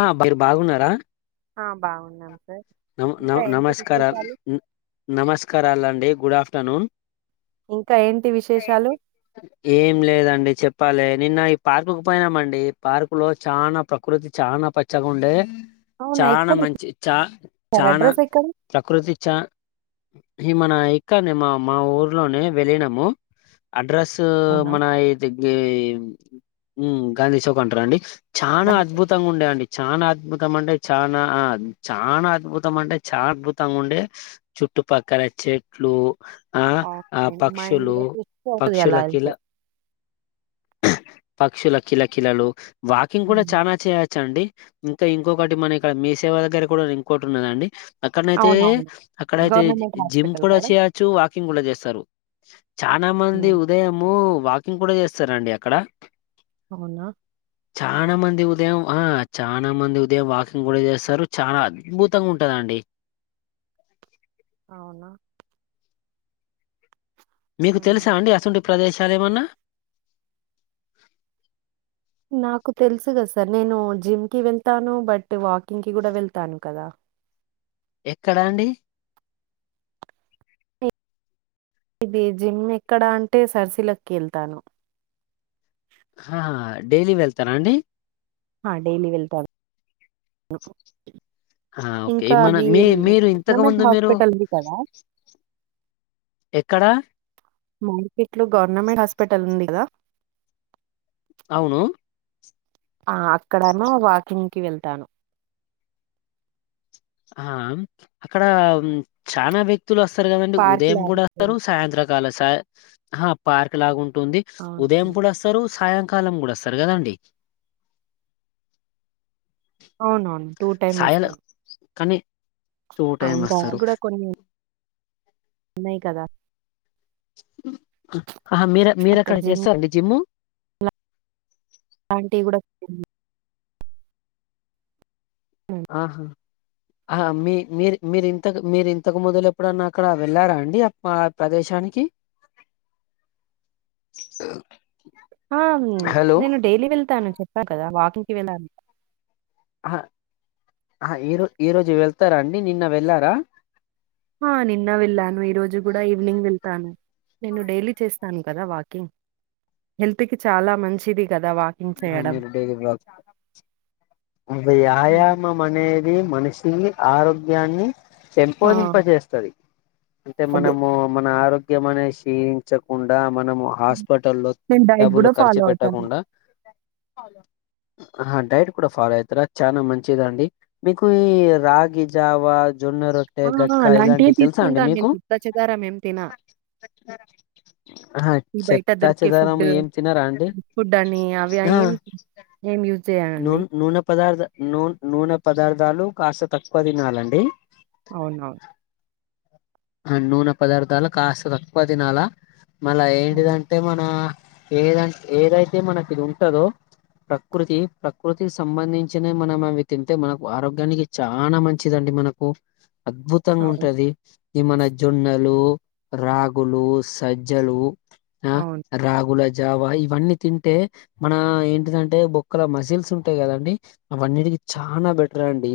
ఆ వాళ్లు బాగున్నారా ఆ బాగున్నాం సార్ నమో ఇంకా నమో ఏంటి నమస్కార విశేషాలు నమస్కారాలండి గుడ్ ఆఫ్టర్ తను ఇంకా ఏంటి విశేషాలు ఏం లేదండి చెప్ ప్పాలి నిన్న ఈ పార్క్కు పోయినామండి పార్కు లో చానా ప్రకృతి చానా పచ్చగా ఉండే అవునా చనా ఎక్కడ మంచి చా సార్ చానా అడ్రస్ ఎక్కడ ప్రకృతి చ ఈ మన ఇక్కనే మా మా ఊర్లోనే వెళ్ళినము అడ్రస్ అవునా మన ఏది ఇ హ్మ్ గాంధీ చౌక్ అంటారా అండి చానా గండిపేట. అద్భుతంగా ఉండే అండి చానా అద్భు తంఅంటే చానా ఆ చానా అద్భు తం అంటే చాలా అద్భుతంగా ఉండే చుట్టుపక్కల చెట్లూ ఆ ఆ ఓకే, మైండ్ పక్షులు కూడా ఫ్రెష్ అవుతుంది అలా పక్షులకిల వెళ్తే పక్షుల కిల కిలలు వాకింగ్ కూడా ఉమ్. చానా చేయొచ్చ అండి ఇంకా ఇంకొకటి మన ఇక్కడ మీసేవా దగ్గర కూడా ఇంకోట్ ఉన్నదండి అక్కడనైతే అవునవును అక్కడైతే గవర్నమెంట్ జిమ్ హాస్పిటల్ కూడా కదా చేయచ్చు వాకింగ్ కూడా చేస్త సరు చానా మంది ఉమ్. ఉదయము వాకింగ్ కూడా చేస్తారాండి అక్కడ అవునా చానా మంది ఉదయం ఆ చానా మంది ఉదయం వాకింగ్ కూడా చేస్తారు చానా ద్ భుతంగా ఉంటదండి అవునా మీకు తెలుసా ఉమ్. అండి అసంటే ప్రదేశాలు ఏమన్నా నాకు తెలుసు గద సర్ నేను జిమ్కి వెళ్తాను బట్ వాకింగ్ కి కూడా వెళ్తాను కదా ఎక్కడాండి ఇది జిమ్ ఎక్కడ అంటే సర్సీలకి వెళ్తాను ఆ డైలీ వెళ్తారా అండి ఆ డైలీ వెళ్తాను ఆ! ఓకే. ఇంకా మన అది మీ మీరు గవర్నమెంట్ ఇంతకుముందు మీరు హాస్పిటల్ ఉంది కదా ఎక్కడ మార్కెట్లో గవర్నమెంట్ హాస్పిటల్ ఉంది కదా అవును ఆ అక్కడమో వాకింగ్కి వెళ్తాను ఆ అక్కడ చానా బె వ్యక్తులు వస్తారు కదండి పార్క్‌లో ఉదయం కూడా వస్తారు ఆడుకోను. సాయంత్రకాల స అహ పార్క్ లాగా ఉ ఉంటుంది ఉదయం అవును. కూడా వస్తారు సాయం కాలం కూడా వస్తరు కదండి అవునవును టూ టైమ్ వస్తారు కానీ టైమ్ ఇంకా అది వస్తారు. కూడా కొన్ని ఉన్నాయ్ కదా ఆ మీర అక్కడ మీరెక్కడ జిమ్ చేస్తారండి జిమ్ అలాంటివి కూడా ఆహా ఆ మీ మీరు మీరింతకు మీరు ఇంతకు మొదలు ఎప్పుడన్నా అక్కడ వెళ్ళారా అండి ఆ ప్రదేశానికి ఆ హలో! నేను డైలీ వెళ్తాను చెప్ కదా వాకింగ్కి వెంద ఆ ఈరో ఈరోజు వెళ్తారా అండి నిన్న వెళ్ళారా ఆ నిన్న వెళ్ళాను ఈ రోజు కూడా ఈవినింగ్ వెళ్తాను నేను డైలీ చేస్తాను కదా వాకింగ్ హెల్త్ కి చాలా మంచిది కదా! వాకింగ్ చేయడం. మీరు ఆ హ్మ్. మా మ మనిషి ఆరోగ్యాన్ని ఆ! చెంపోదింప చేేస్తది అంటే అదే. మనము మన ఆరోగ్య ఆరోగ్యమనేది క్షీణించకుండా మనం హాస్పిటల్ లో నేను డైట్ డబ్బులు గూడా ఖర్చు ఫాలో అవుతాను. పెట్టకుండా ఆ డైట్ కూడా ఫాలో అవుతారా చాలా మంచిదండి మీకు ఈ రాగి జావా జొన్న రొట్టె ఆ! గట్కా అలాంటియే ఇలాంటివి తెలుసా అండి తీసుకుంటాను నేను. మీకు చెత్తా చెదారం ఏం తినా. ఈ బయట చెత్తా దొరికే చెదారము ఏం తినారా అండి వి ఆ ఏం ఏం యూజ్ చేయ నూ అండి నూనె పదార్థ నున్ నూనె పదార్థాలు కాస్త తక్కువ తినాలండి అవున ఆ నూనె పదార్థాలు కాస్త తక్కువ తినాలా మళ హ్మ్. ఏంటిదంటే మన ఏదై ఏదైతే మనకి ఇది ఉంటందో ప్రకృతి ప్రకృతికి సంబంధించిన మనం అవి తింటే మనకు ఆరోగ్యానికి చానా మంచిదండి మనకు అద్భుతంగా అవును. ఉంటది ఈ మన జొన్నలు, రాగులు, సజ్జలు ఆ అవును. రాగుల జావా ఇవన్నీ తింటే మన ఏంటిదంటే బొక్కల మసిల్స్ ఉంటాయి కదండి అవన్నిటికి చానా బెటర్ అండి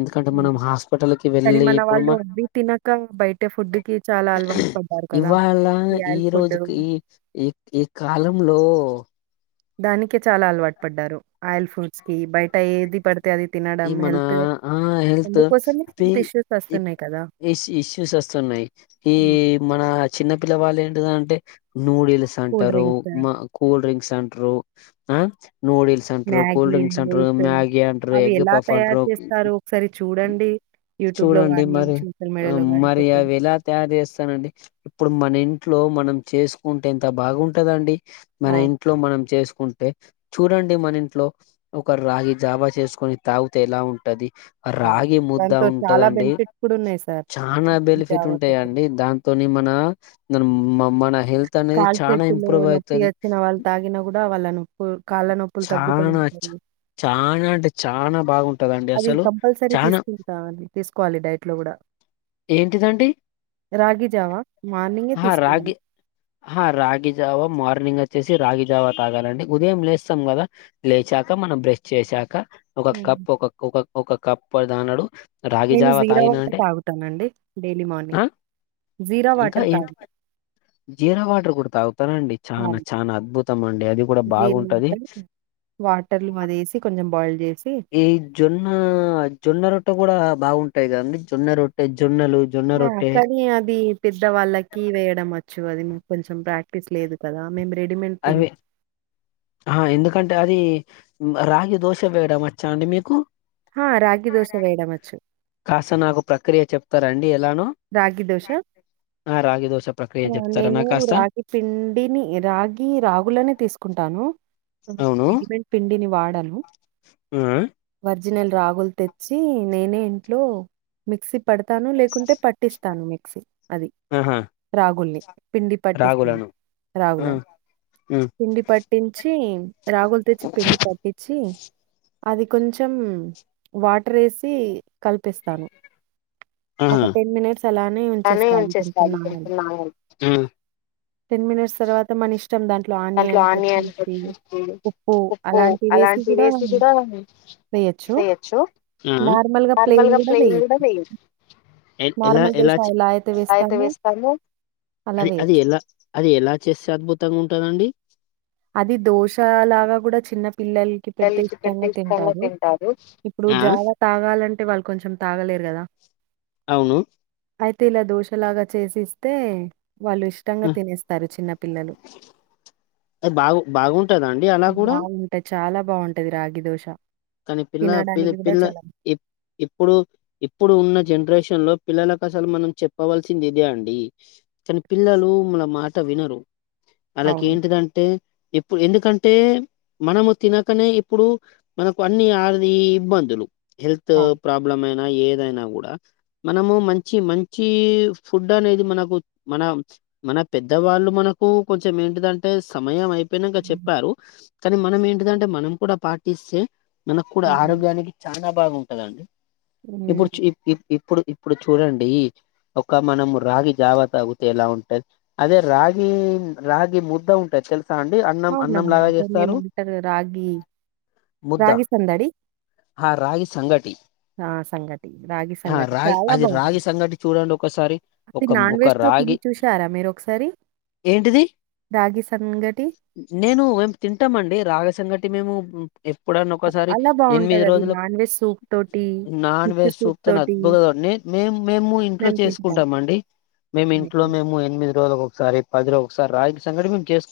ఎందుకంటే మనం హ్మ్. హాస్పిటల్కి కానీ వెళ్ళి మన ఇప్పుడు వాళ్ళు మా అవి తినక బయట ఫుడ్‌కి చాలా అలవాటు పడ్డారు కదా! ఇవాళ ఈ ఆయిల్ ఫుడ్ రోజుకి ఈ ఈ ఈకాలంలో లో దానికే చాలా అలవాటు పడ్డారు ఆయిల్ ఫ్రూట్స్ కి బయట ఏది పడ ఈ మన ఆ హెల్త్ అందుకోసమే పి హెల్త్ ఇష్యూస్ వస్తున్నాయి కదా! ఇష్ ఇష్యూస్ వస్తున్నాయి ఈ హ్మ్. మన చిన్నపిల్ల వాళ్ళ ఏంటిద అంటే నూడిల్స్ కూల్ అంటారు డ్రింక్స్, మా కూల్ డ్రింక్స్ అం రూ ఆ నూడిల్స్ అంట్రు మ్యాగీ, కూల్ డ్రింక్స్ అంట్రు నూడిల్స్ మ్యాగి అంట్రు అవి ఎగ్ ఎలా తయారు చేస్తారో [unintelligible] ఒకసారి చూడండి. యూట్యూబ్‌లో చూడండి గాని మరి సోషల్ మీడియాలో గాని మరి పెట్టి. అవి ఎలా తయారు చేస్తానండి ఇప్పుడు మన ఇన్ ట్లో మనం చేసుకుంటే ఎంత బాగుంటదండి మన అవును. ఇంట్లో మనం చెస్ కుంటే చూడండి మన ఇంట్లో ఒక రాగి జావ చేసుకొని తాగుతే ఎలా ఉంటది అవును. రాగి ముద్ద దాంతో చాలా ఉంటదండి బెనిఫిట్స్ కూడా ఉన్నాయి సార్. చనా ఈ బెనిఫిట్ ఉంటాయా జాగ్రత్తకి. అండి దాంతోని మన [unintelligible] మమ్మన కాలుచేతులు నొప్పి వచ్చిన వాళ్ళు తాగిన కూడా వాళ్ళను చానా చనా అంటే చనా బాగుం అది కంపల్సరీ తీసుకుంటామండి తీసుకోవాలి డైట్ లో కూడా ఏంటీదండీ రాగి జావా మార్నింగే హ రాగి తీసుకోవాలి. హా రాగి జావ మార్నింగ్ వచ్చేసి రాగి జావా తాగాలండి ఉదయం లేస్తాం కదా లేచాక మనం బ్రష్ చేసాక ఒక హ్మ్. కప్పు ఒక ఒక ఒక కప్ప దానడు రాగి నేను జావ జీరా తాగిన వాటర్ అంటే తాగుతానండి డైలీ ఆ మార్నింగ్ జీరా ఇంకా వాటర్ ఏంటి తాగుతా. జీరా వాటర్ కూడా తాగుతారండి చనా అవును. చనా అద్భుతం అండి అది కూడా జీరా బాగుంటది వాటర్, వాటర్‌లో అదేసి కొంచెం బాయిల్ జేసి ఈ జొన్న జొన్న రొట్ట కూడా బాగుంటాయిద అండి జొన్నె రొట్టె జొన్నలు జొన్న రొట్టె వాళ్ళకి వేయడం [unintelligible] అది కొంచెం ప్రాక్టీస్ లేదు కదా మేము రెడీమేడ్ తిం అవి ఆ ఎందుకంటే అది రాగి దోశ వేయడం వచ్చా అండి మీకు ఆ రాగి దోశ వేయడ వచ్చు క్రియ చెప్తారండి ఎలానో రాగి దోష ఆ రాగి దోశ ప్రక్రియ చెప్తారా నేను నాకు కాస్త రాగి పిండిని రాగి రాగులనే తీసుకుంటాను రెడీమేడ్ పిండిని వాడ మ్మ్ ఒరిజినల్ రాగులు తెచ్చి నేనే ఇంట్లో మిక్స పడతాను లేకుంటే ప స్తాను మిక్సీ అది ఆహా రాగుల్ని. పిండి పట్టిస్తుంది రాగులను ఆ రోగులను ఉమ్ పిండి పట్టించి రంగులు తెచ్చి పిండి పట్టించి అది కొంచెం వాటర్ వేసి కల్పిస్తాను ఒక ఆహా టెన్ మినిట్స్ చలా అలానే ఉంచేస్తాది ఉంచుతాను కొంచెం నానబెట్టి టెన్ మినిట్స్ తరువాత మనం ఇష్టం దాంట్లో ఆనియన్ కొమ ఉప్పు అలాంటివేసి గూడా అలాంటిసి వేయొచ్చు. కూడాయచ్చు నార్మల్‌గా ప్లెయిన్ నార్ల్గా గూడా ప్లన్ వేయొచ్చు. కూడాయచ్చు ఎలా నార్మల్ దోస ఎలా అయితే వేస్తామో ఎలాస్తా అలా అది అది వేయొచ్చు. ఎలా అది ఎలా చేస్తే అద్భుతం తం ఉంటదాండి అది దోష లాగా కూడా చిన్న పిల్లలకి పెడితే ఇష్టంగా తింటారు ఇప్పుడు ఆ జావా తాగాలంటే వాళ్ళు కొంచెం తాగలేరు కదా అవును అయితే ఇలా దోషలాగా చేసిస్తే వాళ్ళు ఇష్టంగా ఆ, తినేస్తారు చిన్న పిల్లలు అది బాగు ఉంటదండి అలా కూడా బావుంటాయి. చాలా బాగుంటది రాగి దోష కానీ పిల్ల ప పిల్ల ఇప్పుడు ఇప్పుడు ఉన్న జనరేషన్ లో పిల్లలకు అసలు మనం చెప్పవలసింది ఇదే అండి కాని పిల్లలు మన మాట వినరు అలాకు అవును. ఏంటిదంటే ఇప్పు ఎందుకంటే మనము తినకనే ఇప్పుడు మనకు అన్ని ఆర్ధి ఇబ్బందులు హెల్త్ అవును. ప్రాబ్లమ్ ఏదైనా కూడా మనము మంచి మంచి ఫుడ్ అనేది మనకు మన మన పెద్దవాళ్ళు మనకు కొంచెం ఏంటిదంటే సమయం అయిపో ప్పినక హ్మ్. చెప్పారు కానీ మనం ఏంటిదంటే మనం కూడా పాటిస్తే మన కూడా హ్మ్. ఆరోగ్యానికి చాలా బాగుంటదండి హ్మ్. ఏప్పుడుచ్చ ఇబ్ ఇబ్ ఇప్పుడు ఇప్పుడు చూడండి ఒక మనం రాగి జావా తాగితే ఎలా ఉంటుది అదే రాగి రాగి ముద్ద ఉంటుది తెలు అవునాఅంది మేము అంతగా రాగి ముద్ద రాగి సందడి ఆ రాగి సంగటి ఆ సంగటి రాగి ఆ సంగటి రాగి చాలా అది బాగుంది రాగి సంగటి చూడండి ఒకసారి అది ఒక నాన్ ఒక వెజ్ తో తిని రాగి చూసారా మీరు ఒకసారి ఏంటిది రాగి సంగటి నేను ఏం తింటామండి రాగసంగటి మేము ఎప్పుడన్న ఒకసారి చాలా ఎనిమిది బావుంటదది. రోజులు నాన్ వెజ్ సూప్ తోటి, నాన్ ఫిష్ వెజ్ సూప్ చూపుతో తోటి అద్భుతడి మేము మేము ఇంట్లో చేసుకుంటాం అండి మేము ఇంట్లో హ్మ్. మేము ఎనిమిది రోజులకు ఒకసారి పది రోజుల సార్ రాగి సంగటి మేము చేస్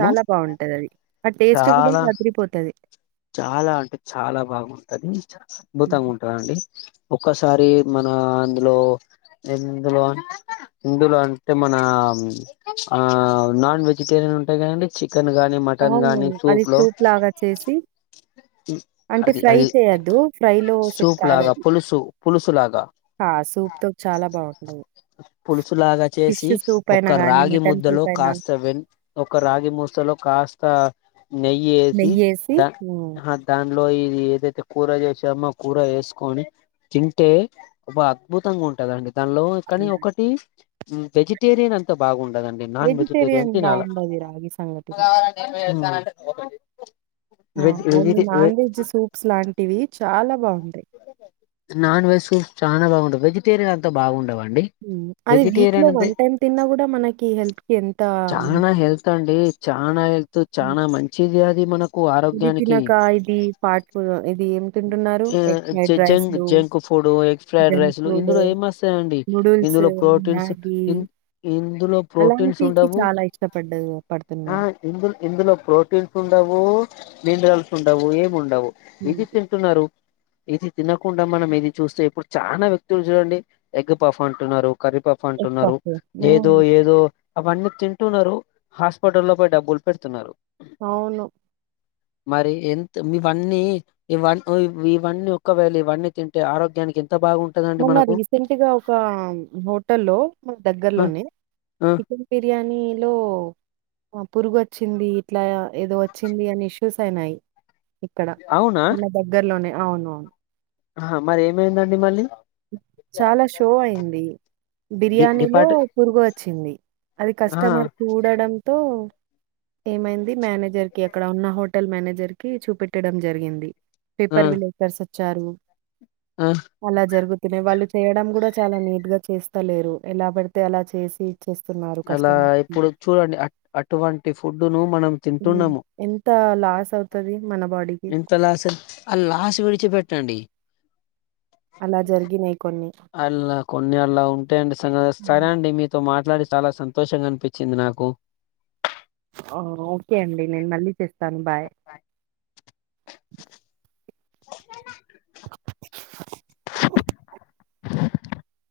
చాలా బాగుంటది అది ఆ టేస్ట్ కూడా చాలా అదిరిపోతది చాలా అంటే చాలా బాగుంటది అద్భుతంగా హ్మ్. ఉంటదండి ఒక్కసారి మన అందులో ఇందులో ఇందులో అంటే మన ఆ నాన్ వెజిటేరియన్ ఉంటాయి కదండి చి చికెన్ కానీ మటన్ అవును. కానీ అది సూప్ లో లాగా చేసి అంటే అది ఫ్రై అది చేయద్దు ఫ్రై లో సెట్ సూప్ కాదు లాగా అది పులుసు పులుసు లాగా ఆ సూప్ తో చాలా బాగుంటది పులుసులాగా చేసి ఒక గానీ, రాగి మటన్ ముద్దలో సూప్ అయినా కాస్త వెన్ ఒక రాగి ముద్ద లో కాస్త నెయ్యి ఏసి నెయ్యేసి దా హ్మ్. హా దాన్ లో ఇది ఏదైతే కూర చేసామో కూర వేసుకొని తింటే ఒక అద్భుతంగా ఉంటందండి దానిలో కానీ అవునా? ఒకటి హు వెజిటేరియన్ అంత బాగుండదండి నాన్ వెజిటేరియన్ తినాల బావుండది రాగి సంగటి. ఒకటి వామ్మో మీ నాన్ వెజ్ సూప్స్ లాంటివి చాలా బావు నాన్ వెజ్ సూప్ చాలా బాగుండవు వెజిటేరియన్ అంత బాగుండావండి ఉ అది వీక్ లో వన్ టైమ్ తిన్నా కూడా మనకి హెల్త్ కి ఎంత మ చానా హెల్త్ అండి చానా హెల్ తో చానా మంచిది అది ది మనక్ ఇది తినక ఇది పాటు ఇది ఏం తింటున్నారు ఏ విజే Jung junk food egg fried junk rice food, ఇందులో ఏం వస్తాయిండి నూడిల్స్, ఇందులో ప్రోటీన్స్ మ్యాగీ ఇం ఇందులో ప్రోటీన్స్ అలాంటికి ఉండవు చాలా ఇష్టపడ్డ ఆ పడుతున్నారు. ఇందుల్ ఇందులో ప్రోటీన్స్ ఉండవు పొ నీళ్లు కాల్చుకుంటావు ఏమున్ డవు హ్మ్. ఇది తింటున్నారు ఇది తినకుండా మనం ఇది చూస్తే ఇప్పుడు చానా వ్యక్తులు చూడండి ఎగ్ పఫ్ అంటున్నారు కరీ పఫ్ ఎగ్ అంటున్నారు పఫ్. హ్మ్. ఏదో ఏదో అవన్నీ తింటున్నారు హాస్పిటల్ లో పోయి డబ్బులు పెడుతున్నారు అవును మరి ఎంత ఇవన్నీ ఇవన్న ఇవన్నీ ఓ ఒకవేళ ఇవన్నీ తింటే ఆరోగ్యానికి బాగుంటదండి మొన్న మనకు రీసెంట్గా ఒక హోటల్లో మనకు ఆ దగ్గర్లోనే ఆ చికెన్ బిర్యానీలో వమ్ పురుగు వచ్చింది ఇట్లాయా ఏదో వచ్చింది అనేశి చూసన్నాయ్ ఇక్కడ అవునా మన దగ్గర్లోనే అవునవును ఆహా మరి ఏమైందండి మళ్ళీ చాలా షో అయ్యింది డి బిర్యానిలో డిపార్ట్ పురుగు వచ్చింది అది ఆ కస్టమర్ చూడడంతో ఏమైంది మేనేజర్ కి అక్కడ ఉన్న హోటల్ మేనేజర్ కి చూపెట్టడం జరిగింది ఆ పేపర్ విలేకర్స్ వచ్చారు ఆ అలా జరుగు అదే వాళ్ళు చేయడం కూడ చాలా నే గా చేస్తలేరు ఎలా పడితే అలా చేసి ఇచ్చేస్తున్నారు అలా కస్టమర్కి ఇపుడు ఇపుడు అట్ అటువంటి ఫుడును మనం తింటున్నాము తా లాస్ అవుతది మన బాడీకి ఎంత లాసు ఆ లాస్ విడిచి పెట్టండి అలా జరిగినాయ్ కొన్ని అలా కొన్ని అలా ఉన్ అండి సరే అండి మీతో మాట మాట్లాడి చాలా సంతోషంగా అనిపిచింది నాకు ఓకే అండి నేను మళ్ళీ చేస్ తన్ బాయ్ [inaudible]